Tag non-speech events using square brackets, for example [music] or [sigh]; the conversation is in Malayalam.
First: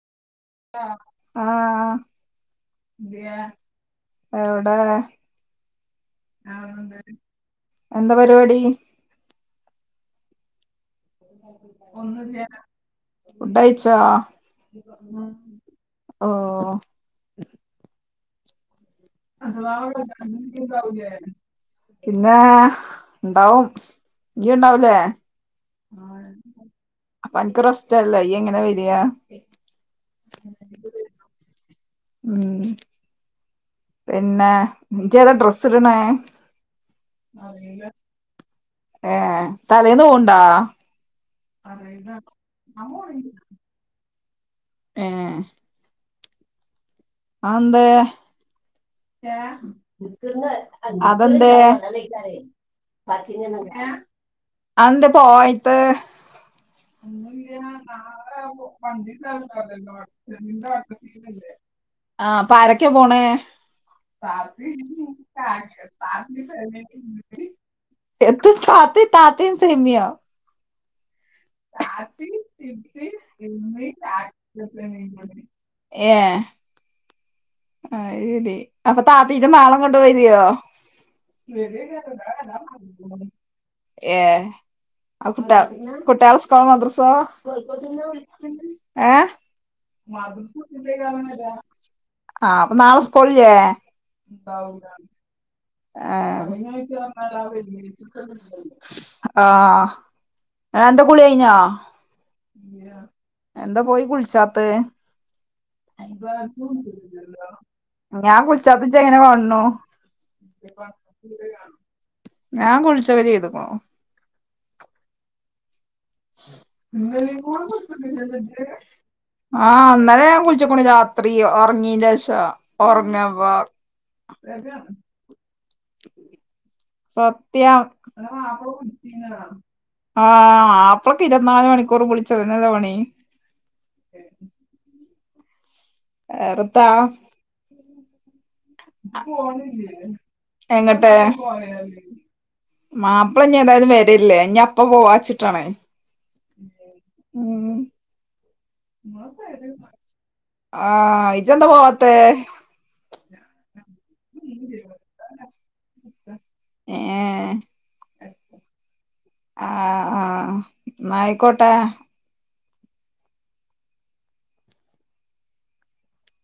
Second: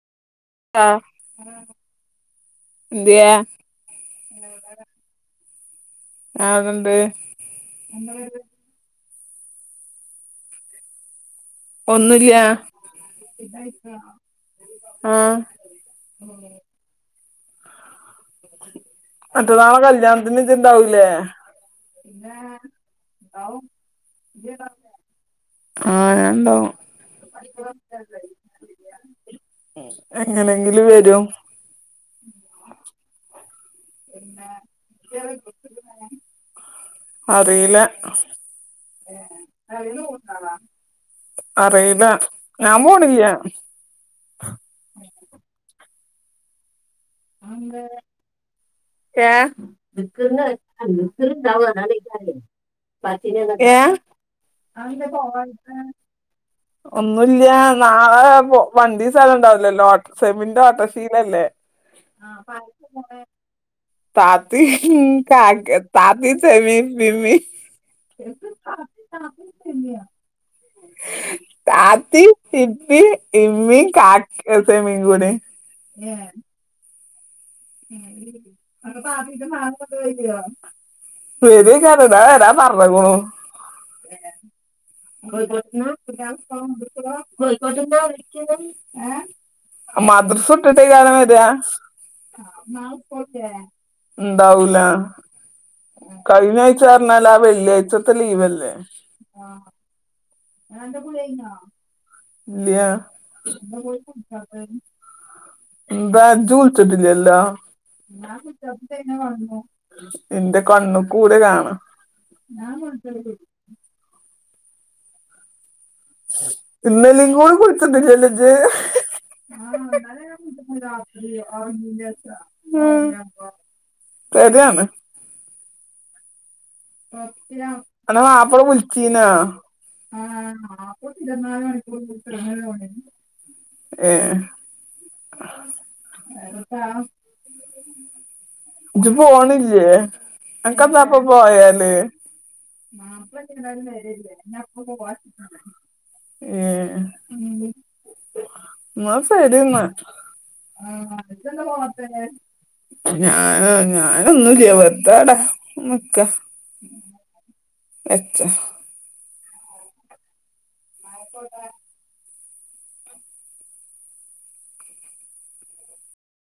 ആഹ് ആഹാ എന്ത്യേ എവിടെ? ആഹ് ഇവിടെണ്ട് എന്താ പരിപാടി? [inaudible] ഒന്നൂ ല്ല്യ ഫുഡഴിച്ചോ ആഹാ... ! ഓ മറ്റനാള കല്യാണത്തിന് ഇജ് ഇണ്ടാവുലേ? പിന്നാ ണ്ടാവും നീ ഉണ്ടാവുലെ ആഹ് ഞാൻ ഇണ്ടാവും [inaudible] അപ്പോ അനക്ക് റെസ്റ്റലെ ഈയ് എങ്ങനെ വരിയാ? എങ്ങനെങ്കിലും വരും ഉം... ! പിന്നെ ഇജ്ജ് ഏതാ ഡ്രസ്സ് ഇടണെ അറിയില്ല ഏ തലേന്ന് പോണ്ടാ [unintelligible] ഞൻ പോണില്ല. ഏഹ് അന്തേ ഏഹ് അതെന്തേ? ഏഹ് അന്ത് പോയത്ത് ഒന്നുല്ല പിന്നെന്ത്യേ നാളെ പോ വണ്ടി സ്ഥലം ഇണ്ടാവൂലല്ലോ ഓ സെമിന്റെ ഓട്ടോറിക്ഷീലല്ലേ വണ്ടിണ്ടല്ലോട്ടല്ലേ [unintelligible] ആ അപ്പആരൊക്ക്യ പോണെ താതി കാക്കെ താതി ചെമി പിമി. എന്ത് താത്തി താത്തി സൈമ്യാ താത്തി, ഇപ്പി ചിപ്പി, ഇമ്മീം ഇമ്മി. കാ സെമിം കൂടി [unintelligible] ഏ ആഹാ ശരി അപ്പോ താത്തിച്ച നാണം കൊണ്ടു വേരോ. വരൈകാരം ഞാന് വരാം പറ്ഞ്ഞുക്കുണു ഹേ... ! ആ കുട്ട കുട്ടാളെ സ്കോൾ മദ്രസാ ഏ മദ്രസ വിട്ടിട്ടന്ന്യാണോ വര്വാ ആഹാ അപ്പോ നാളെ സ്കൂളില്ലേ? ഉണ്ടാവൂല ഏഹ് കഴിഞ്ഞ ആഴ്ച പറഞ്ഞാല് ആ വെള്ളിയാഴ്ചത്തെ ലീവല്ലേ അഹ് അന്റെ കുളി കഴിഞ്ഞോ? ഇല്ലാ.. എന്താ പോയി കുളിച്ചാത്ത് ! ന്താ ഇജ് ള്ളിച്ചിട്ടില്ലല്ലോ ഞാൻ കുളിച്ചാത്ത ഇജ്ജ് എങ്ങനെ കാൺണു എന്റെ കണ്ണ് കൂടേ ലാണ് ഞാൻ കുളിച്ചൊക്കെ ചെയ്തുക്കുണു ഇന്നലേം കൂടി വിളിച്ചിട്ടില്ലല്ലോ ഇജ്ജ് [inaudible] അഹ് ഇന്നലെ ഞാൻ കുളിച്ചുക്ക്ണു രാത്രി ഉറങ്ങീന്റേ ഷോ ഉറങ്ങമ്പൊ [unintelligible] സത്യം. അന്റെ മാപ്പള വിളിച്ചീനാ ആഹ് ആ പ്പിളക്ക് ഇരുപത്തി നാല് മണിക്കൂറും കുളിച്ചു ഒരുങ്ങൽ ല്ലോ പണി ഏഹ്.. ! ഏറെ ന്താ [inaudible] പോണില്ലേ അങ്ട്ട്. അനക്കെന്താപ്പ പോയാല് മാപ്പിള നി ഏതായാലും വരില്ലേ ഇനി അപ്പപോവാച്ചിട്ടാണ് ഏ ന്ന ശെരി എന്ന ആഹാ ഇജ്ജ്ന്താ പോവാത്തെ,? ഞാനൊ ഞാൻ ഒന്നുംല്ലാ വെറുതെ അവിടെ നിക്ക. ഏ... ! [unintelligible] ആഹ് ആഹ് അഹ് ന്നാ ആയിക്കോട്ടേ